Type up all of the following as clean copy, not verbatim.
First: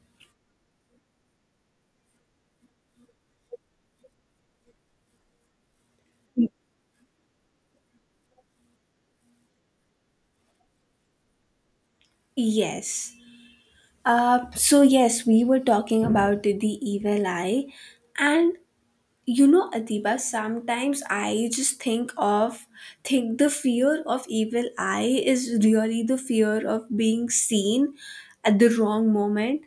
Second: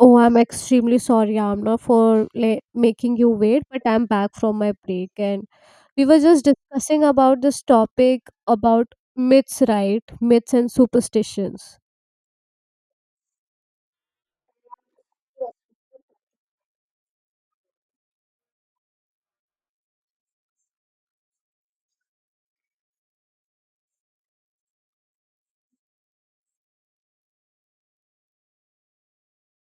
Oh, I'm extremely sorry, Amna, for like, making you wait, but I'm back from my break. And we were just discussing about this topic about myths, right? Myths and superstitions. Yes. So we were talking about the evil eye, and you know, Adiba, sometimes I just think the fear of evil eye is really the fear of being seen at the wrong moment,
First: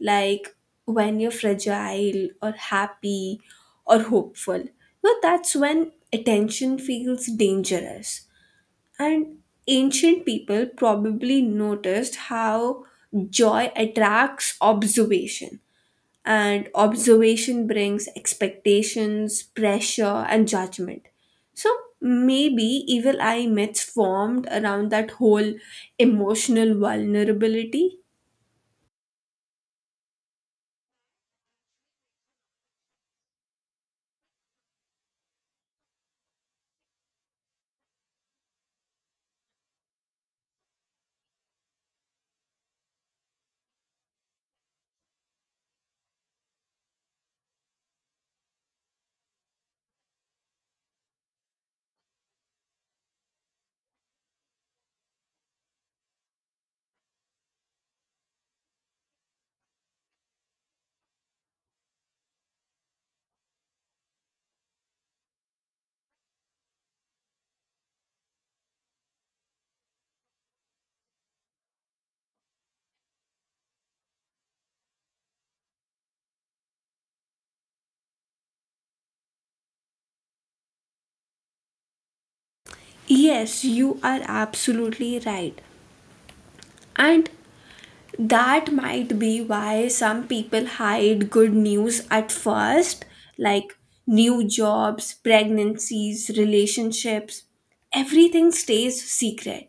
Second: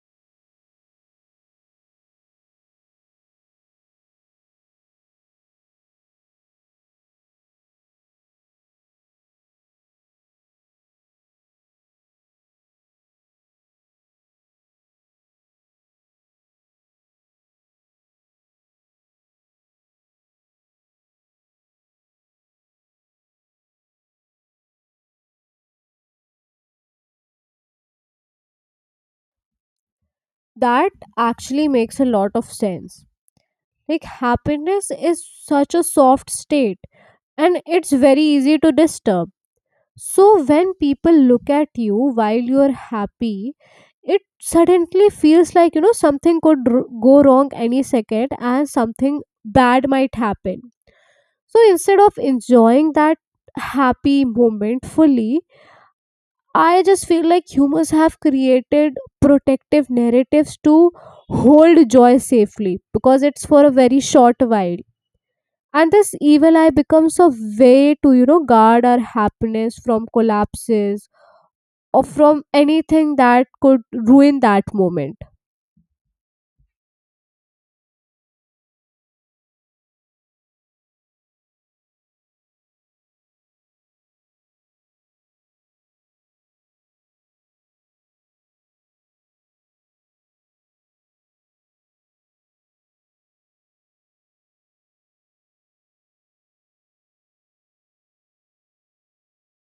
like when you're fragile or happy or hopeful. No, that's when attention feels dangerous. And ancient people probably noticed how joy attracts observation, and observation brings expectations, pressure, and judgment. So maybe evil eye myths formed around that whole emotional vulnerability. That actually makes a lot of sense. Like, happiness is such a soft state, and it's very easy to disturb. So when people look at you while you're happy, it suddenly feels like you know something could go wrong any second and something bad might happen. So instead of enjoying that happy moment fully, I just feel like humans have created protective narratives to hold joy safely because it's for a very short while. And this evil eye becomes a way to, you know, guard our happiness from collapses or from anything that could ruin that moment. Yes, you are absolutely right. And that might be why some people hide good news at first, like new jobs, pregnancies, relationships. Everything stays secret.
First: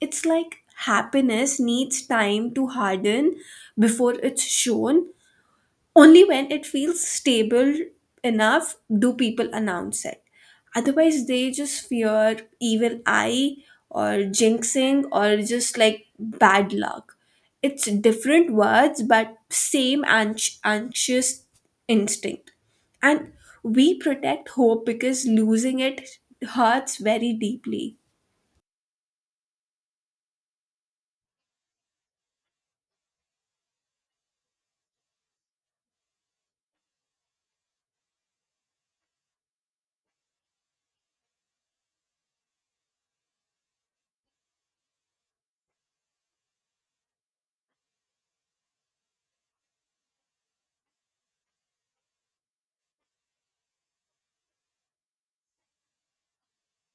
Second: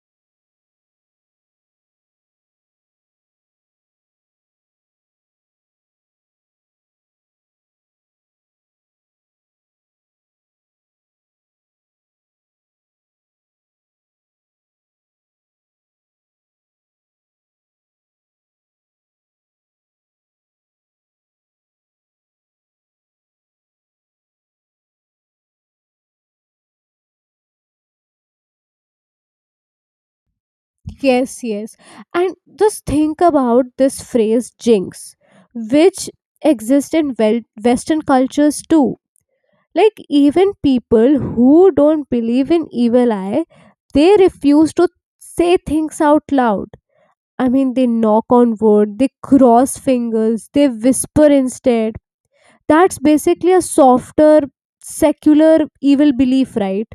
It's like happiness needs time to harden before it's shown, only when it feels stable enough do people announce it. Otherwise, they just fear evil eye or jinxing or just like bad luck. It's different words, but same anxious instinct. And we protect hope because losing it hurts very deeply. Yes, yes. And just think about this phrase jinx, which exists in Western cultures too. Like, even people who don't believe in evil eye, they refuse to say things out loud. I mean, they knock on wood, they cross fingers, they whisper instead. That's basically a softer, secular evil belief, right?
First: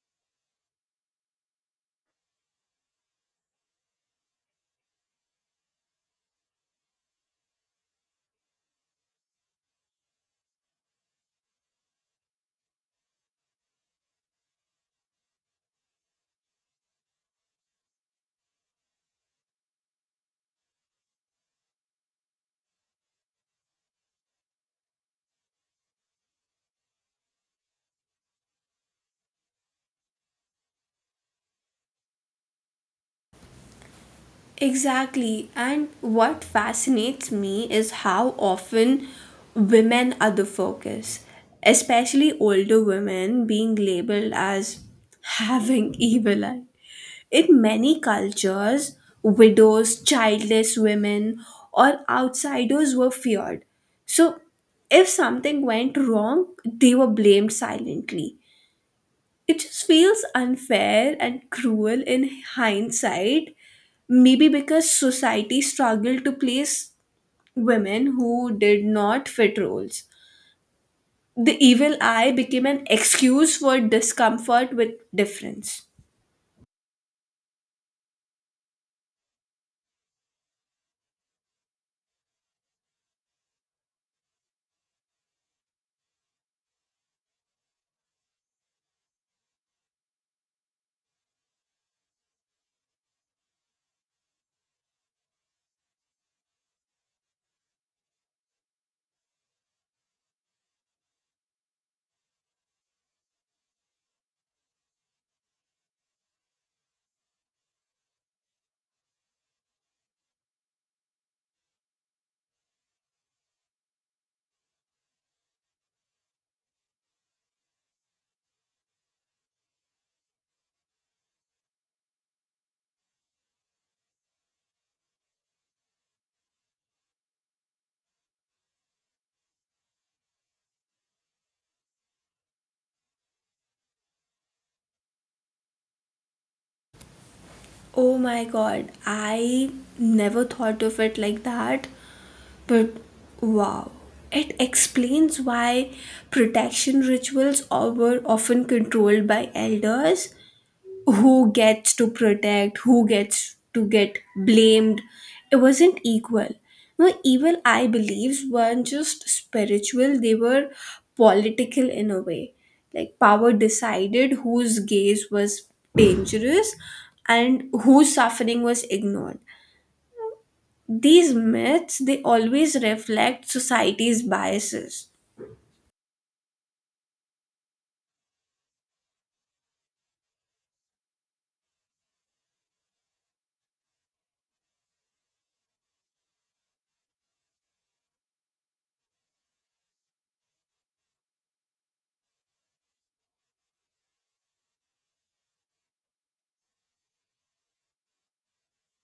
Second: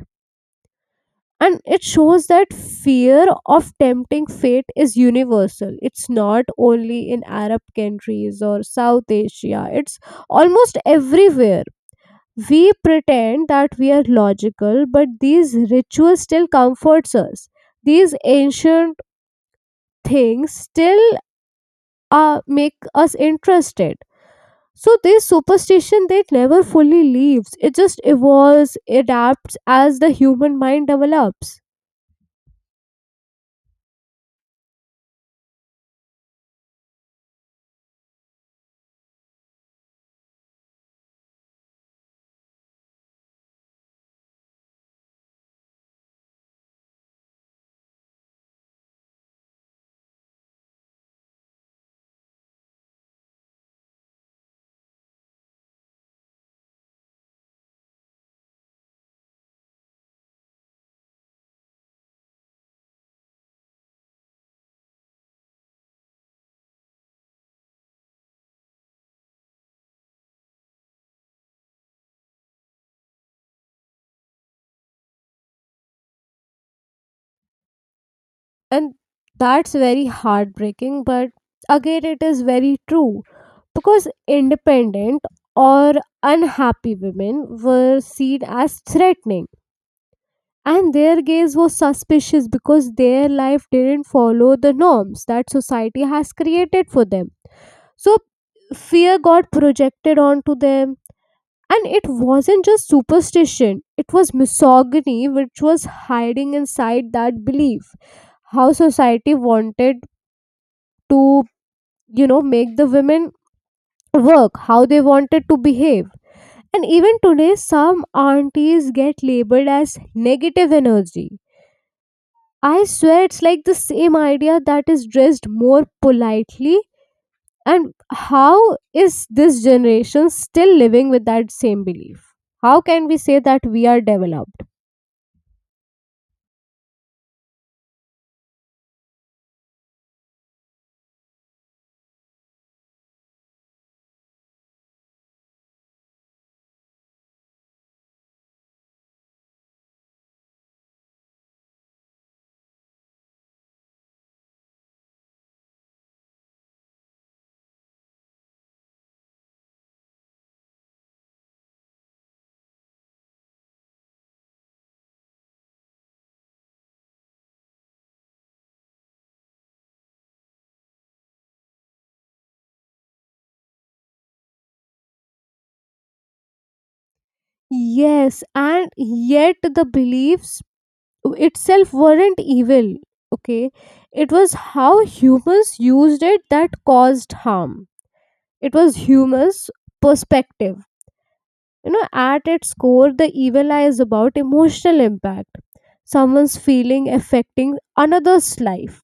And it shows that fear of tempting fate is universal. It's not only in Arab countries or South Asia, it's almost everywhere. We pretend that we are logical, but these rituals still comforts us. These ancient things still make us interested. So this superstition that never fully leaves. It just evolves, adapts as the human mind develops. Exactly. And what fascinates me is how often women are the focus, especially older women being labeled as having evil eye. In many cultures, widows, childless women, or outsiders were feared. So, if something went wrong, they were blamed silently. It just feels unfair and cruel in hindsight, maybe because society struggled to place women who did not fit roles. The evil eye became an excuse for discomfort with difference. And that's very heartbreaking, but again it is very true. Because independent or unhappy women were seen as threatening. And their gaze was suspicious because their life didn't follow the norms that society has created for them. So fear got projected onto them. And it wasn't just superstition, it was misogyny which was hiding inside that belief. How society wanted to, you know, make the women work, how they wanted to behave. And even today, some aunties get labeled as negative energy. I swear it's like the same idea that is dressed more politely. And how is this generation still living with that same belief? How can we say that we are developed? Oh my god, I never thought of it like that, but wow. It explains why protection were often controlled by elders who gets to protect, who gets to get blamed. It wasn't equal. No, evil, I believe, weren't just spiritual, they were political in a way. Like, power decided whose gaze was dangerous and whose suffering was ignored. These myths, they always reflect society's biases. Yes, and yet the beliefs itself weren't evil, okay? It was how humans used it that caused harm. It was humans' perspective. You know, at its core, the evil eye is about emotional impact, someone's feeling affecting another's life,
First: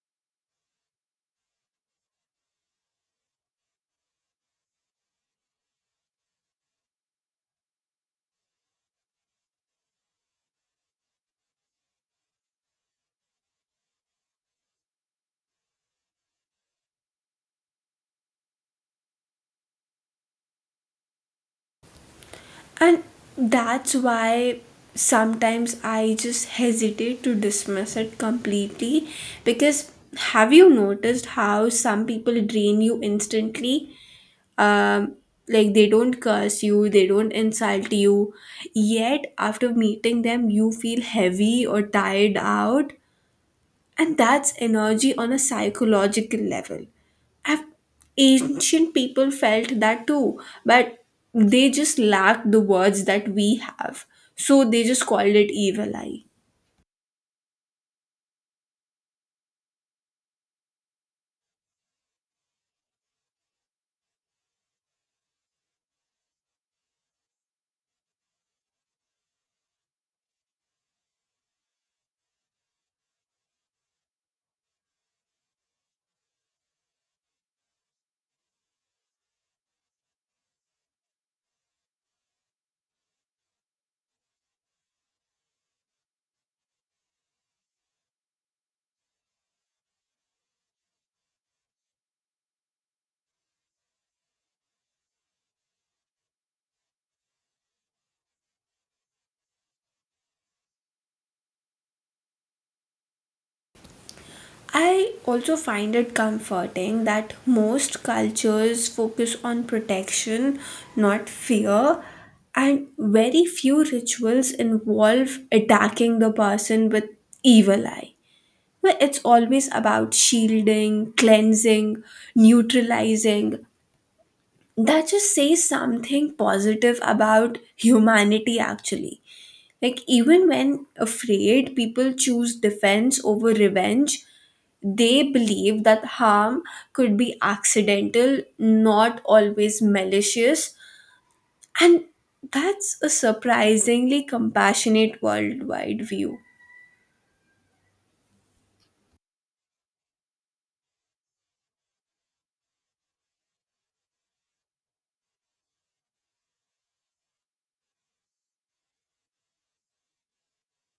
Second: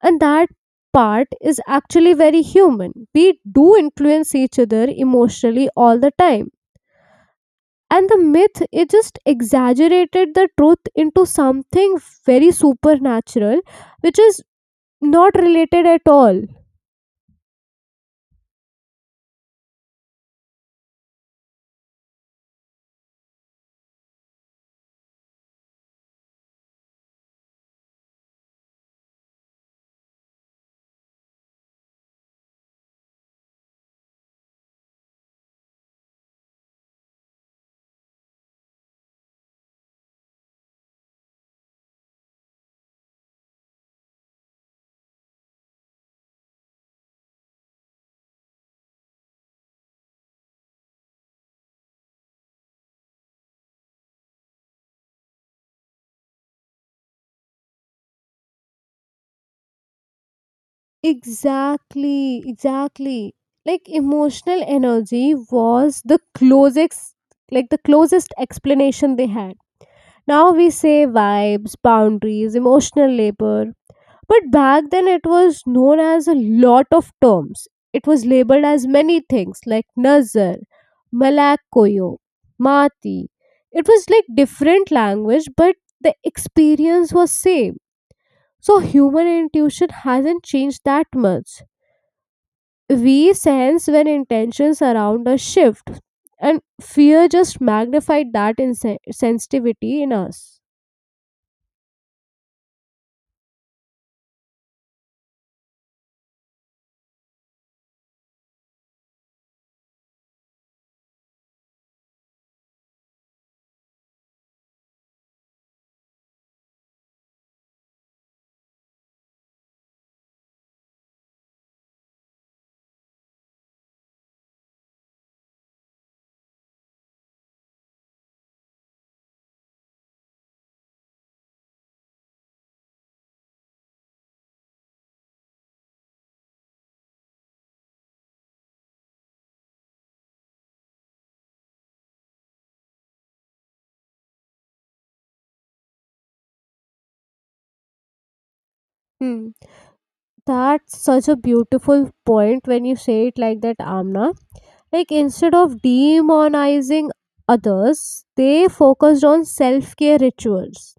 and that part is actually very human. We do influence each other emotionally all the time, and the myth it just exaggerated the truth into something very supernatural, which is not related at all. And that's why sometimes I just hesitate to dismiss it completely, because have you noticed how some people drain you instantly? um like, they don't curse you, they don't insult you, yet after meeting them you feel heavy or tired out, and that's energy on a psychological level. I've, Ancient people felt that too, but they just lacked the words that we have. So they just called it evil eye. Exactly, exactly. Like emotional energy was the closest, like the closest explanation they had. Now we say vibes, boundaries, emotional labor. But back then, it was known as a lot of terms. It was labeled as many things like Nazar, Malakoyo, Mati. It was like different language, but the experience was same. So human intuition hasn't changed that much. We sense when intentions around us shift, and fear just magnified that sensitivity in us. I also find it comforting that most cultures focus on protection, not fear, and very few rituals involve attacking the person with evil eye. Well, it's always about shielding, cleansing, neutralizing. That just says something positive about humanity, actually. Like, even when afraid, people choose defense over revenge. They believe that harm could be accidental, not always malicious. And that's a surprisingly compassionate worldwide view. Hmm. That's such a beautiful point when you say it like that, Amna. Like instead of demonizing others, they focused on self care rituals,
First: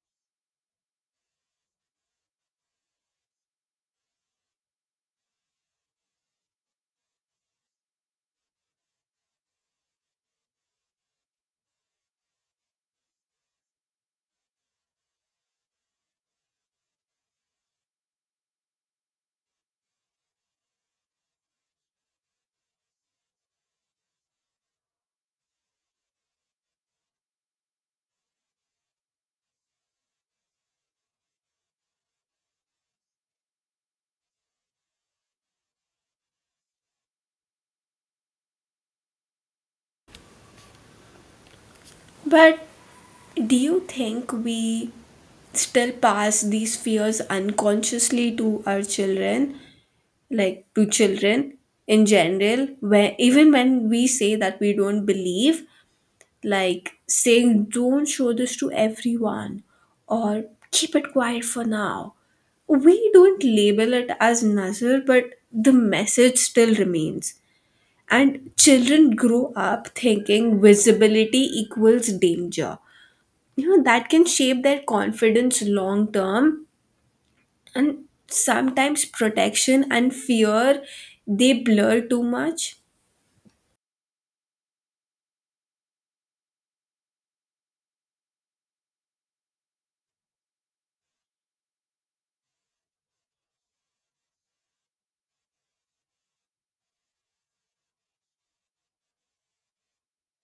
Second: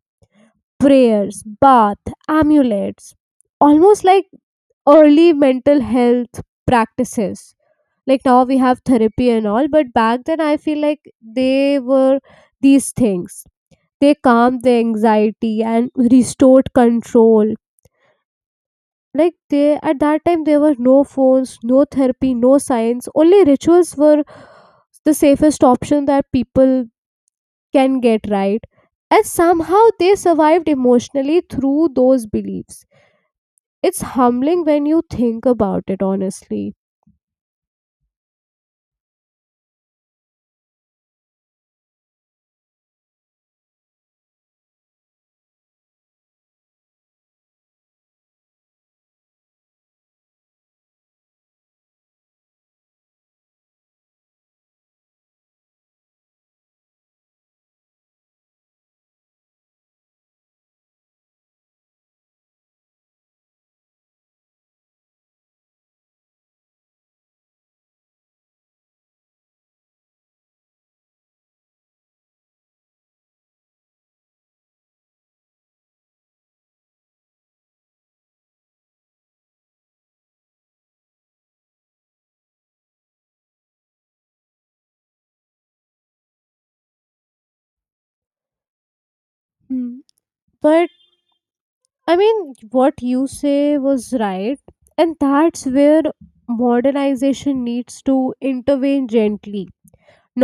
prayers, bath, amulets, almost like early mental health practices. Like now we have therapy and all, but back then I feel like they were these things. They calmed the anxiety and restored control, like they at that time there were no phones, no therapy, no science, only rituals were the safest option that people can get, right? And somehow they survived emotionally through those beliefs. It's humbling when you think about it, honestly. But do you think we still pass these fears unconsciously to our children, like to children in general, where even when we say that we don't believe, like saying don't show this to everyone or keep it quiet for now. We don't label it as nazar, but the message still remains. And children grow up thinking visibility equals danger, you know that can shape their confidence long term, and sometimes protection and fear they blur too much. Hmm. But I mean, what you say was right, and that's where modernization needs to intervene gently,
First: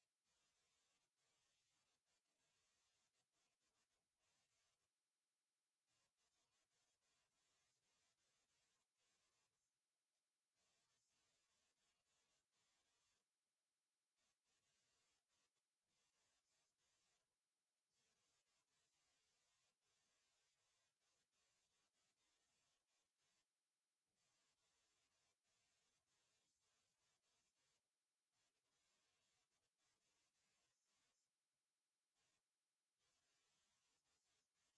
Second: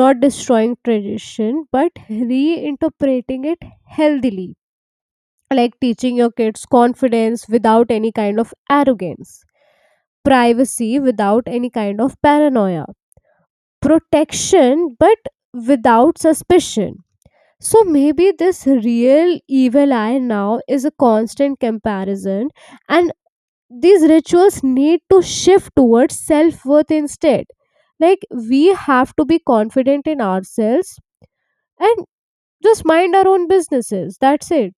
not destroying tradition but reinterpreting it healthily. Like teaching your kids confidence without any kind of arrogance, privacy without any kind of paranoia, protection but without suspicion. So maybe this real evil eye now is a constant comparison, and these rituals need to shift towards self worth instead. Like we have to be confident in ourselves and just mind our own businesses, that's it.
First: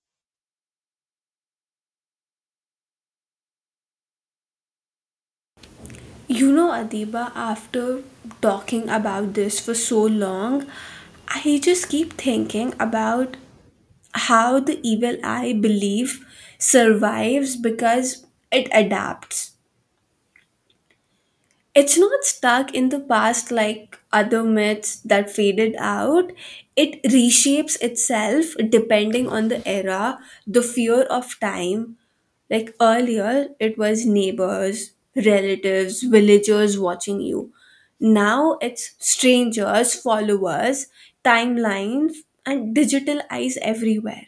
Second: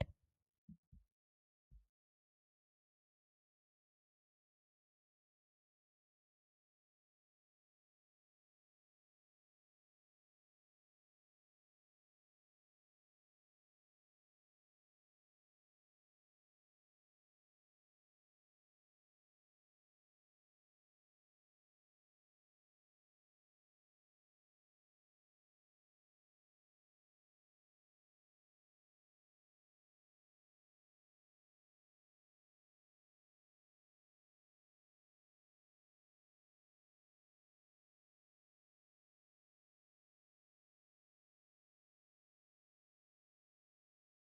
You know, Adiba, after talking about this for so long, I just keep thinking about how the evil eye belief survives because it adapts. It's not stuck in the past like other myths that faded out. It reshapes itself depending on the era, the fear of time. Like earlier, it was neighbors, relatives, villagers watching you. Now it's strangers, followers, timelines, and digital eyes everywhere.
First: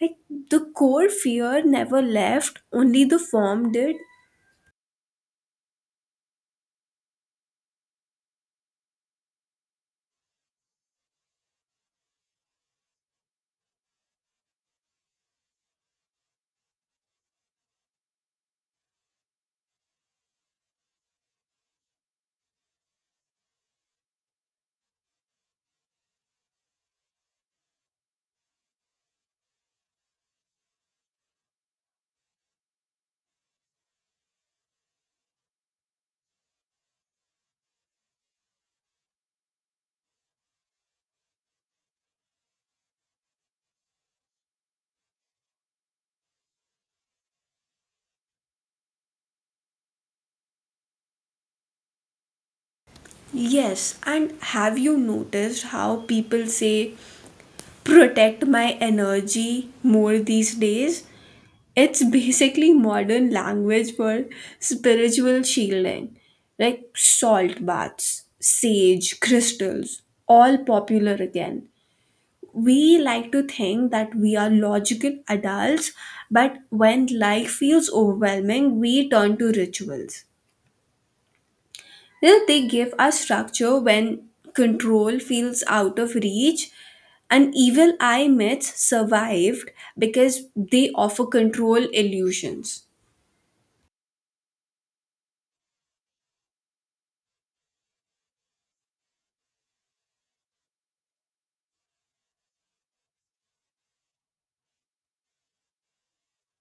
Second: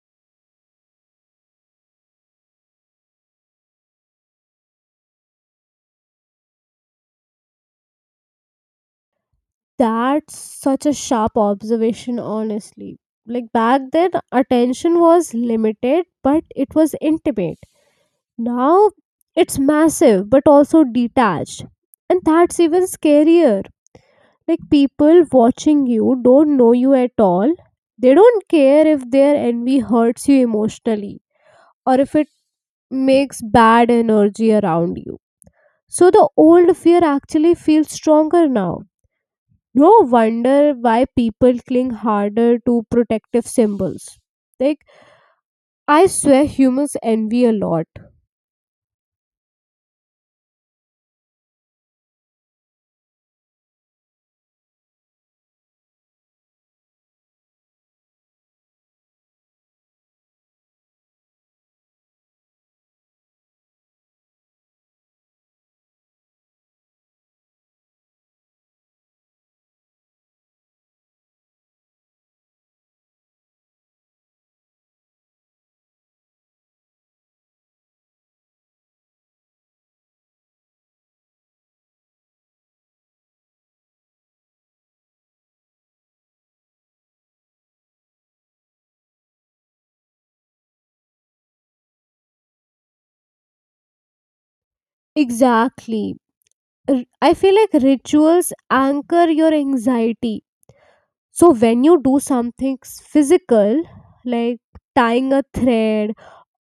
Like the core fear never left, only the form did. That's such a sharp observation, honestly. Like back then attention was limited but it was intimate. Now it's massive but also detached, and that's even scarier. Like people watching you don't know you at all. They don't care if their envy hurts you emotionally or if it makes bad energy around you. So the old fear actually feels stronger now. No wonder why people cling harder to protective symbols. Like, I swear humans envy a lot. Yes, and have you noticed how people say protect my energy more these days? It's basically modern language for spiritual shielding, like salt baths, sage, crystals, all popular again. We like to think that we are logical adults, but when life feels overwhelming, we turn to rituals. Then they give us structure when control feels out of reach. And evil eye myths survived because they offer control illusions. Exactly. I feel like rituals anchor your anxiety. So, when you do something physical, like tying a thread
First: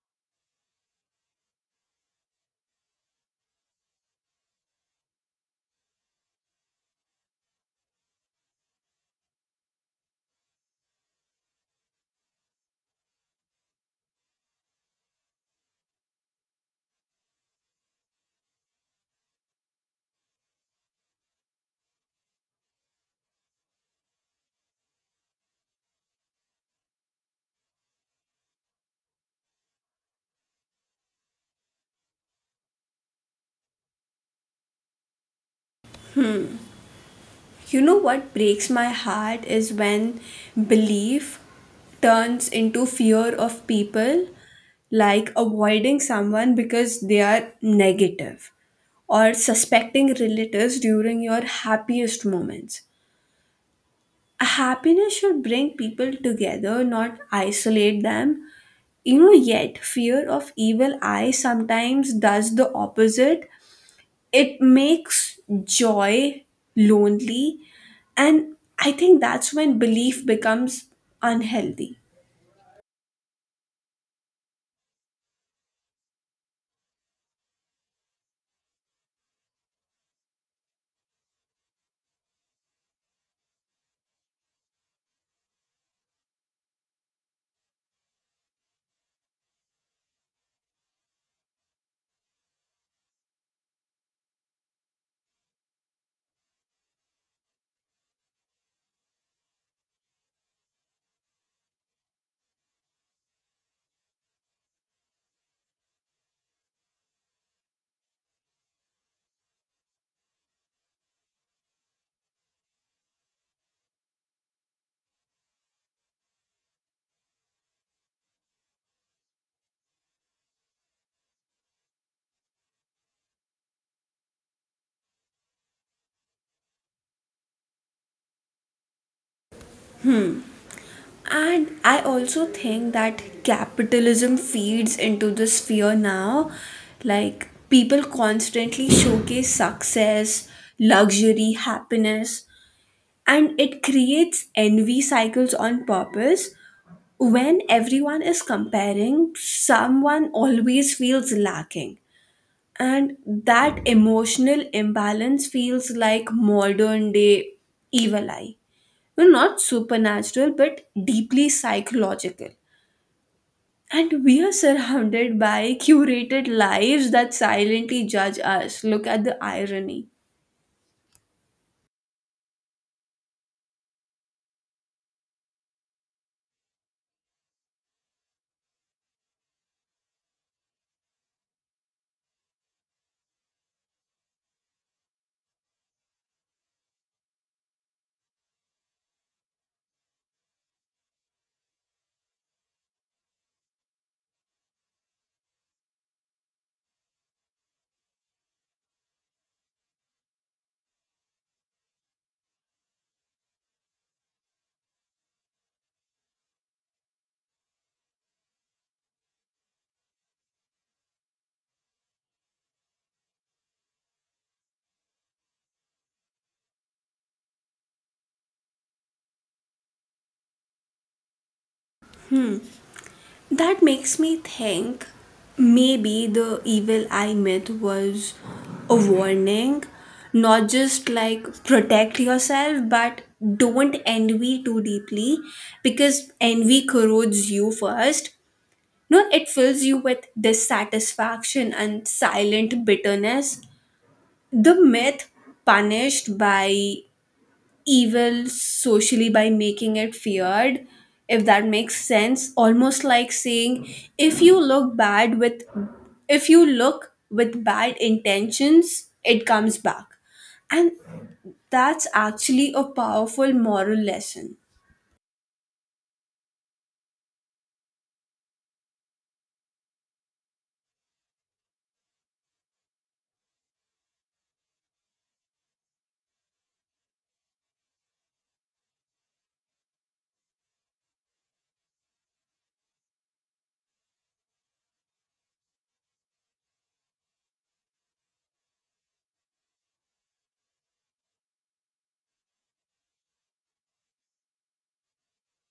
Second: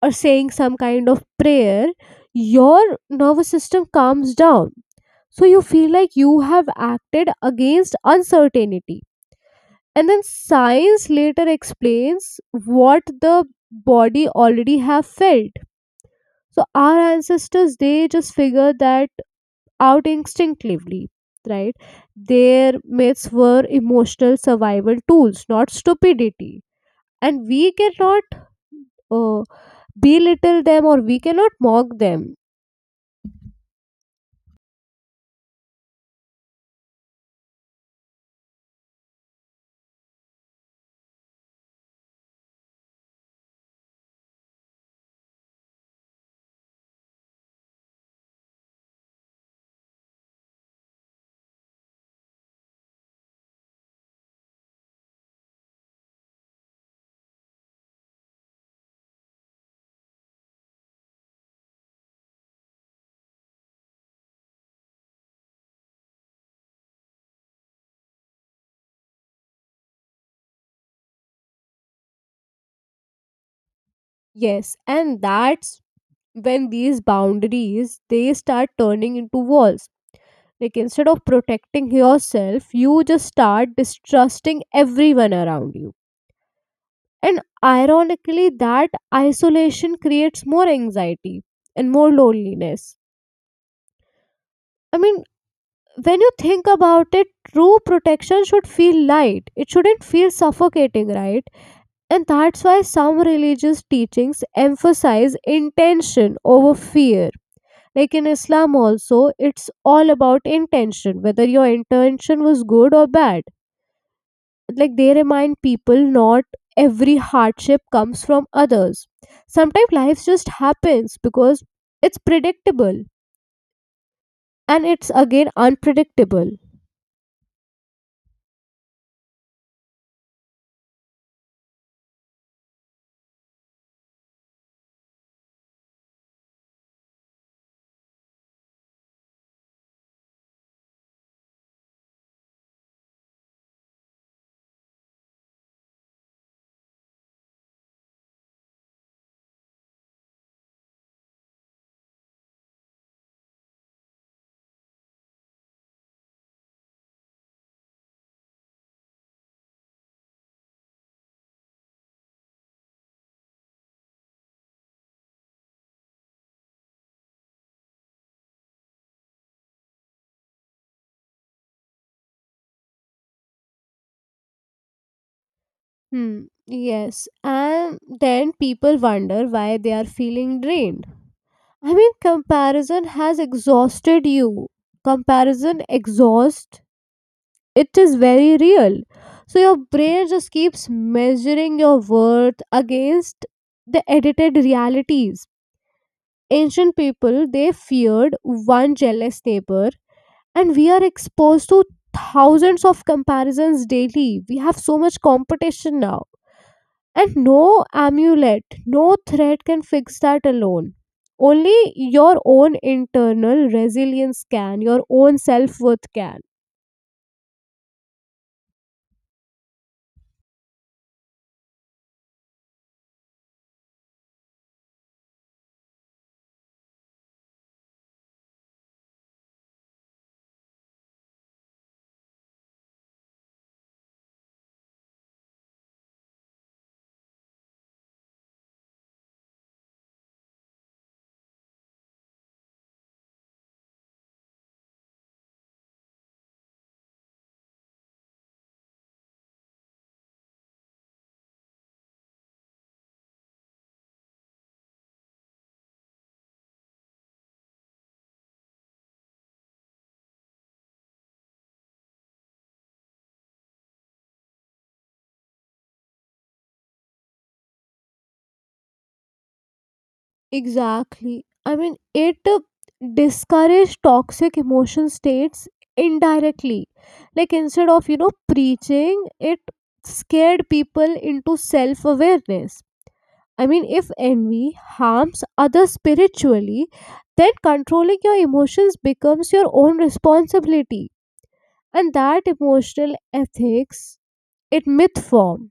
or saying some kind of prayer, your nervous system calms down. So, you feel like you have acted against uncertainty. And then science later explains what the body already have felt. So our ancestors they just figured that out instinctively, right? Their myths were emotional survival tools, not stupidity, and we cannot uh, belittle them or we cannot mock them. You know what breaks my heart is when belief turns into fear of people, like avoiding someone because they are negative or suspecting relatives during your happiest moments. Happiness should bring people together, not isolate them. You know, yet fear of evil eye sometimes does the opposite. It makes joy lonely, and I think that's when belief becomes unhealthy. Yes, and that's when these boundaries they start turning into walls. Like instead of protecting yourself you just start distrusting everyone around you, and ironically that isolation creates more anxiety and more loneliness. I mean, when you think about it, true protection should feel light, it shouldn't feel suffocating, right? And that's why some religious teachings emphasize intention over fear. Like in Islam also, it's all about intention, whether your intention was good or bad. Like they remind people not every hardship comes from others, sometimes life just happens because it's predictable and it's again unpredictable. And I also think that capitalism feeds into this fear now. Like people constantly showcase success, luxury, happiness, and it creates envy cycles on purpose. When everyone is comparing, someone always feels lacking, and that emotional imbalance feels like modern day evil eye. Well, not supernatural but deeply psychological, and we are surrounded by curated lives that silently judge us. Look at the irony. Hmm. Yes. And then people wonder why they are feeling drained. I mean, comparison has exhausted you. Comparison exhaust. It is very real. So your brain just keeps measuring your worth against the edited realities. Ancient people they feared one jealous neighbor, and we are exposed to thousands of comparisons daily. We have so much competition now, and no amulet, no threat can fix that alone. Only your own internal resilience can, your own self-worth can. That makes me think maybe the evil eye myth was a warning, not just like protect yourself, but don't envy too deeply because envy corrodes you first. No, it fills you with dissatisfaction and silent bitterness. The myth punished by evil socially by making it feared, if that makes sense, almost like saying if you look bad with, if you look with bad intentions, it comes back. And that's actually a powerful moral lesson. Exactly. I mean, it discourage toxic emotion states indirectly. Like instead of you know preaching, it scared people into self awareness. I mean, if envy harms others spiritually, then controlling your emotions becomes your own responsibility, and that emotional ethics it myth form.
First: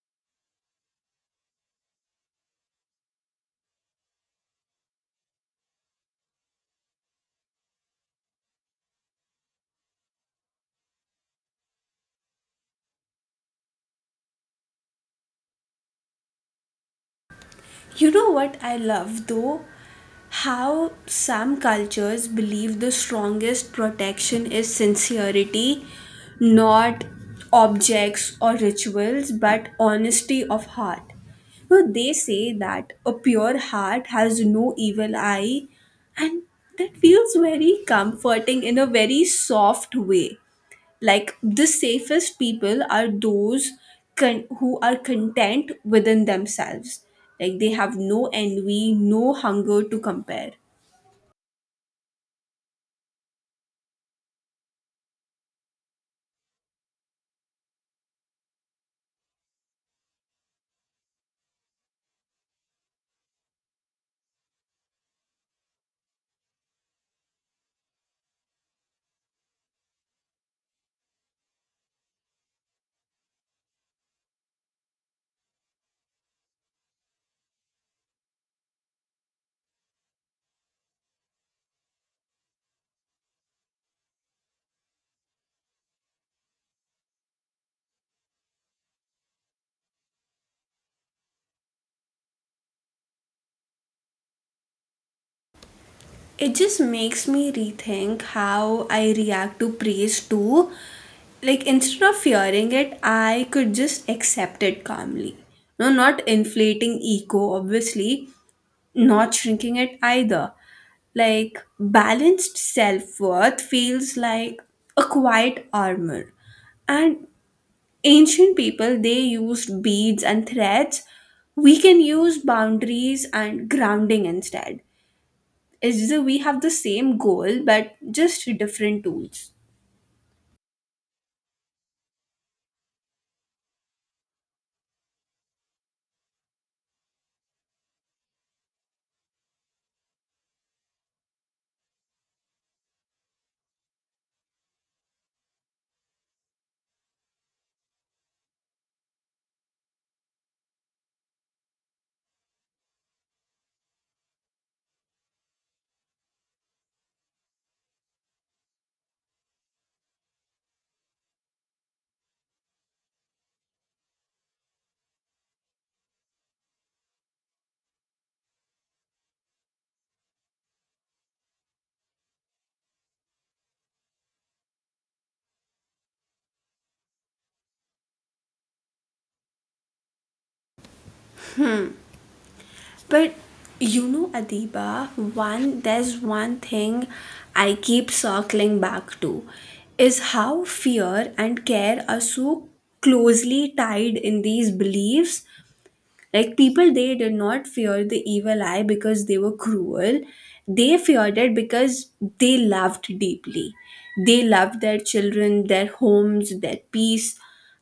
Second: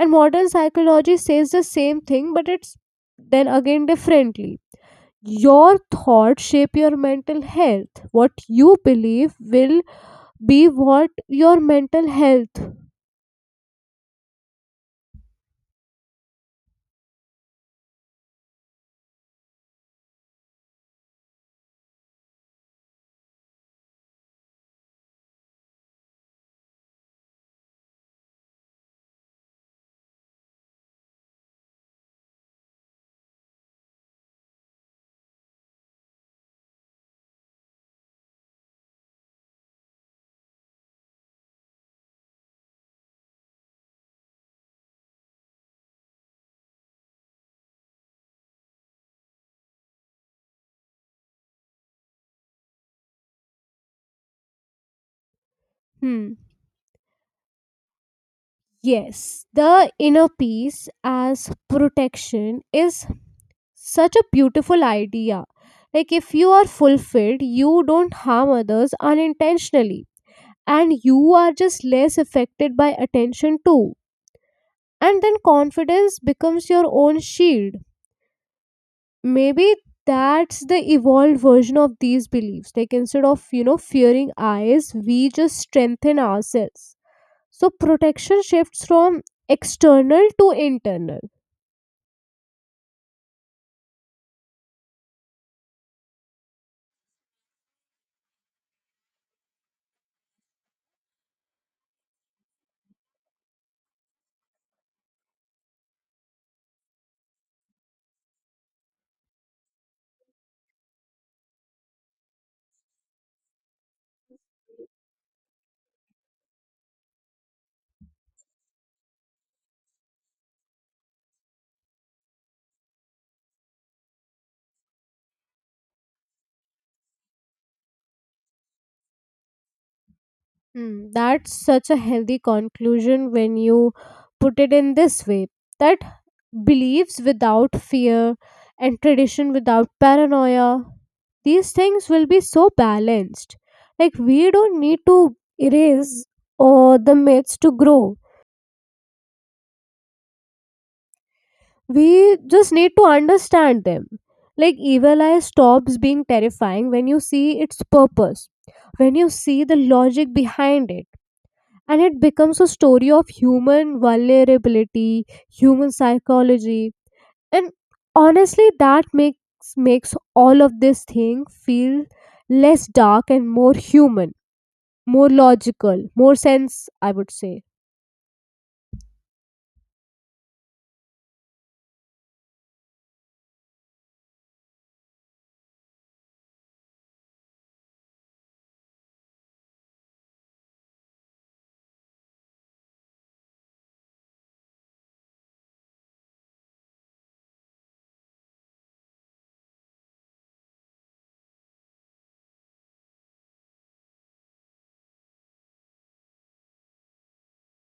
And modern psychology says the same thing, but it's then again differently. Your thoughts shape your mental health, what you believe will be what your mental health. You know what I love though? How some cultures believe the strongest protection is sincerity, not objects or rituals, but honesty of heart. No, they say that a pure heart has no evil eye, and that feels very comforting in a very soft way. Like the safest people are those who are content within themselves, like they have no envy, no hunger to compare. Hmm. Yes, the inner peace as protection is such a beautiful idea. Like if you are fulfilled you don't harm others unintentionally, and you are just less affected by attention too. And then confidence becomes your own shield. Maybe that's the evolved version of these beliefs, like instead of you know fearing eyes we just strengthen ourselves. So protection shifts from external to internal. It just makes me rethink how I react to praise too. Like, instead of fearing it, I could just accept it calmly. No, not inflating ego obviously, not shrinking it either. Like balanced self worth feels like a quiet armor. And ancient people, they used beads and threads. We can use boundaries and grounding instead. It's just that we have the same goal, but just different tools. Hmm, that's such a healthy conclusion when you put it in this way, that beliefs without fear and tradition without paranoia, these things will be so balanced. Like we don't need to erase or the myths to grow, we just need to understand them. Like evil eye stops being terrifying when you see its purpose, when you see the logic behind it, and it becomes a story of human vulnerability, human psychology, and honestly, that makes all of this thing feel less dark and more human, more logical, more sense, I would say. But you know, Adiba, one there's one thing I keep circling back to is how fear and care are so closely tied in these beliefs. Like people, they did not fear the evil eye because they were cruel. They feared it because they loved deeply. They loved their children, their homes, their peace.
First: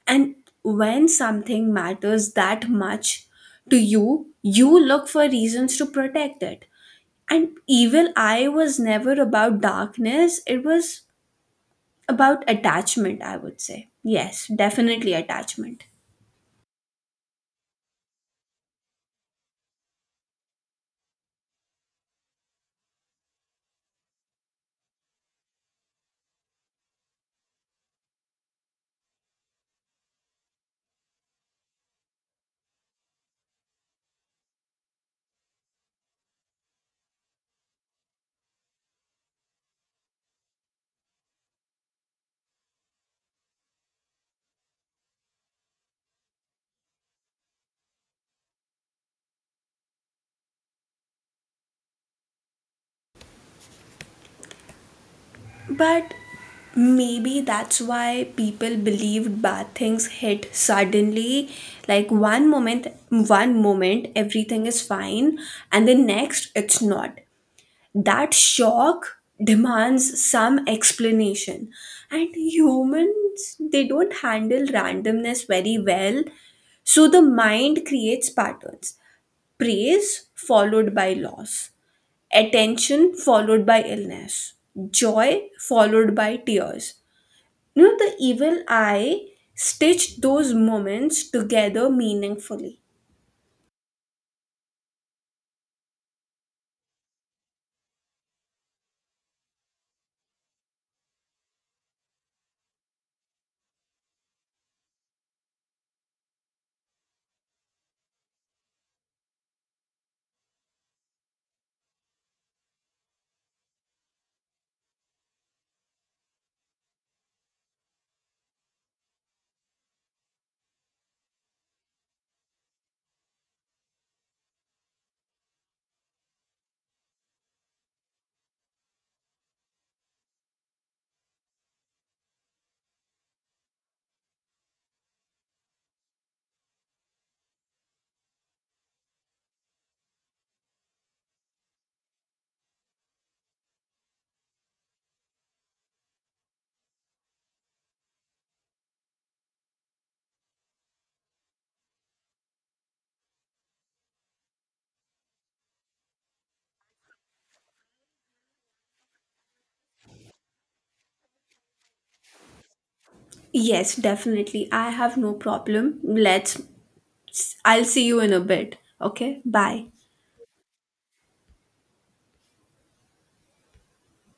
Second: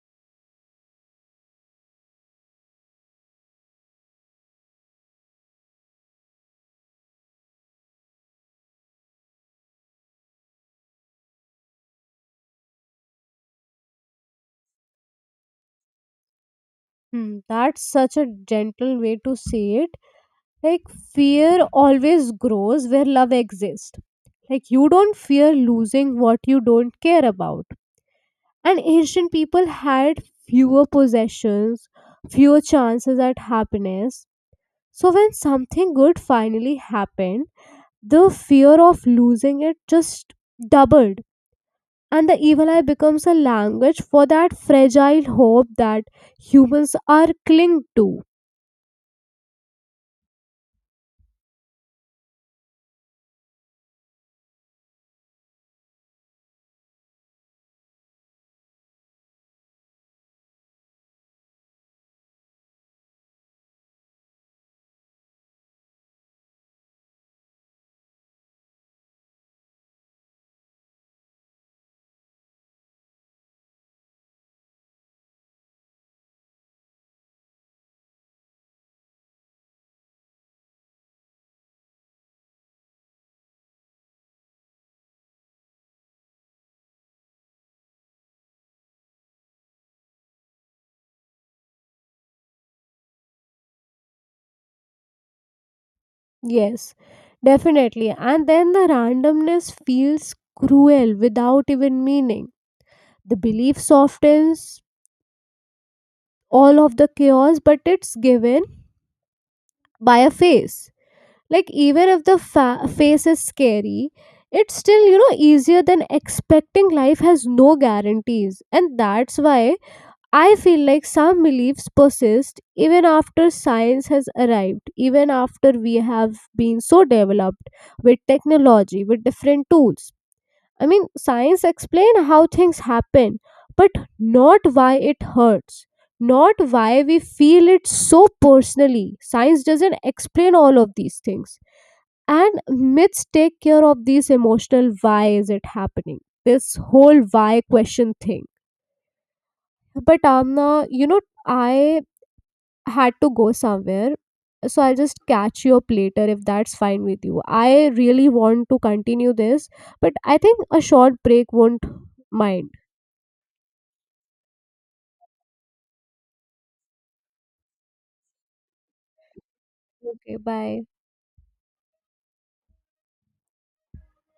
And when something matters that much to you, you look for reasons to protect it. And evil eye was never about darkness, it was about attachment, I would say. Yes, definitely attachment. Hmm, that's such a gentle way to say it. Like fear always grows where love exists. Like you don't fear losing what you don't care about, and ancient people had fewer possessions, fewer chances at happiness. So when something good finally happened, the fear of losing it just doubled, and the evil eye becomes a language for that fragile hope that humans are clinged to. But maybe that's why people believed bad things hit suddenly. Like one moment, everything is fine, and the next, it's not. That shock demands some explanation. And humans, they don't handle randomness very well. So the mind creates patterns, praise followed by loss, attention followed by illness, joy followed by tears. You know, the evil eye stitched those moments together meaningfully. Yes, definitely. And then the randomness feels cruel without even meaning. The belief softens all of the chaos, but it's given by a face. Like, even if the face is scary, it's still, you know, easier than expecting life has no guarantees. And that's why I feel like some beliefs persist even after science has arrived, even after we have been so developed with technology, with different tools. I mean, science explain how things happen, but not why it hurts, not why we feel it so personally. Science doesn't explain all of these things. And myths take care of these emotional why is it happening? This whole why question thing. But Amna, you know, I had to go somewhere. So I'll just catch you up later if that's fine with you. I really want to continue this, but I think a short break won't mind. Yes, definitely. I have no problem. I'll see you in a bit. Okay, bye. Okay, bye.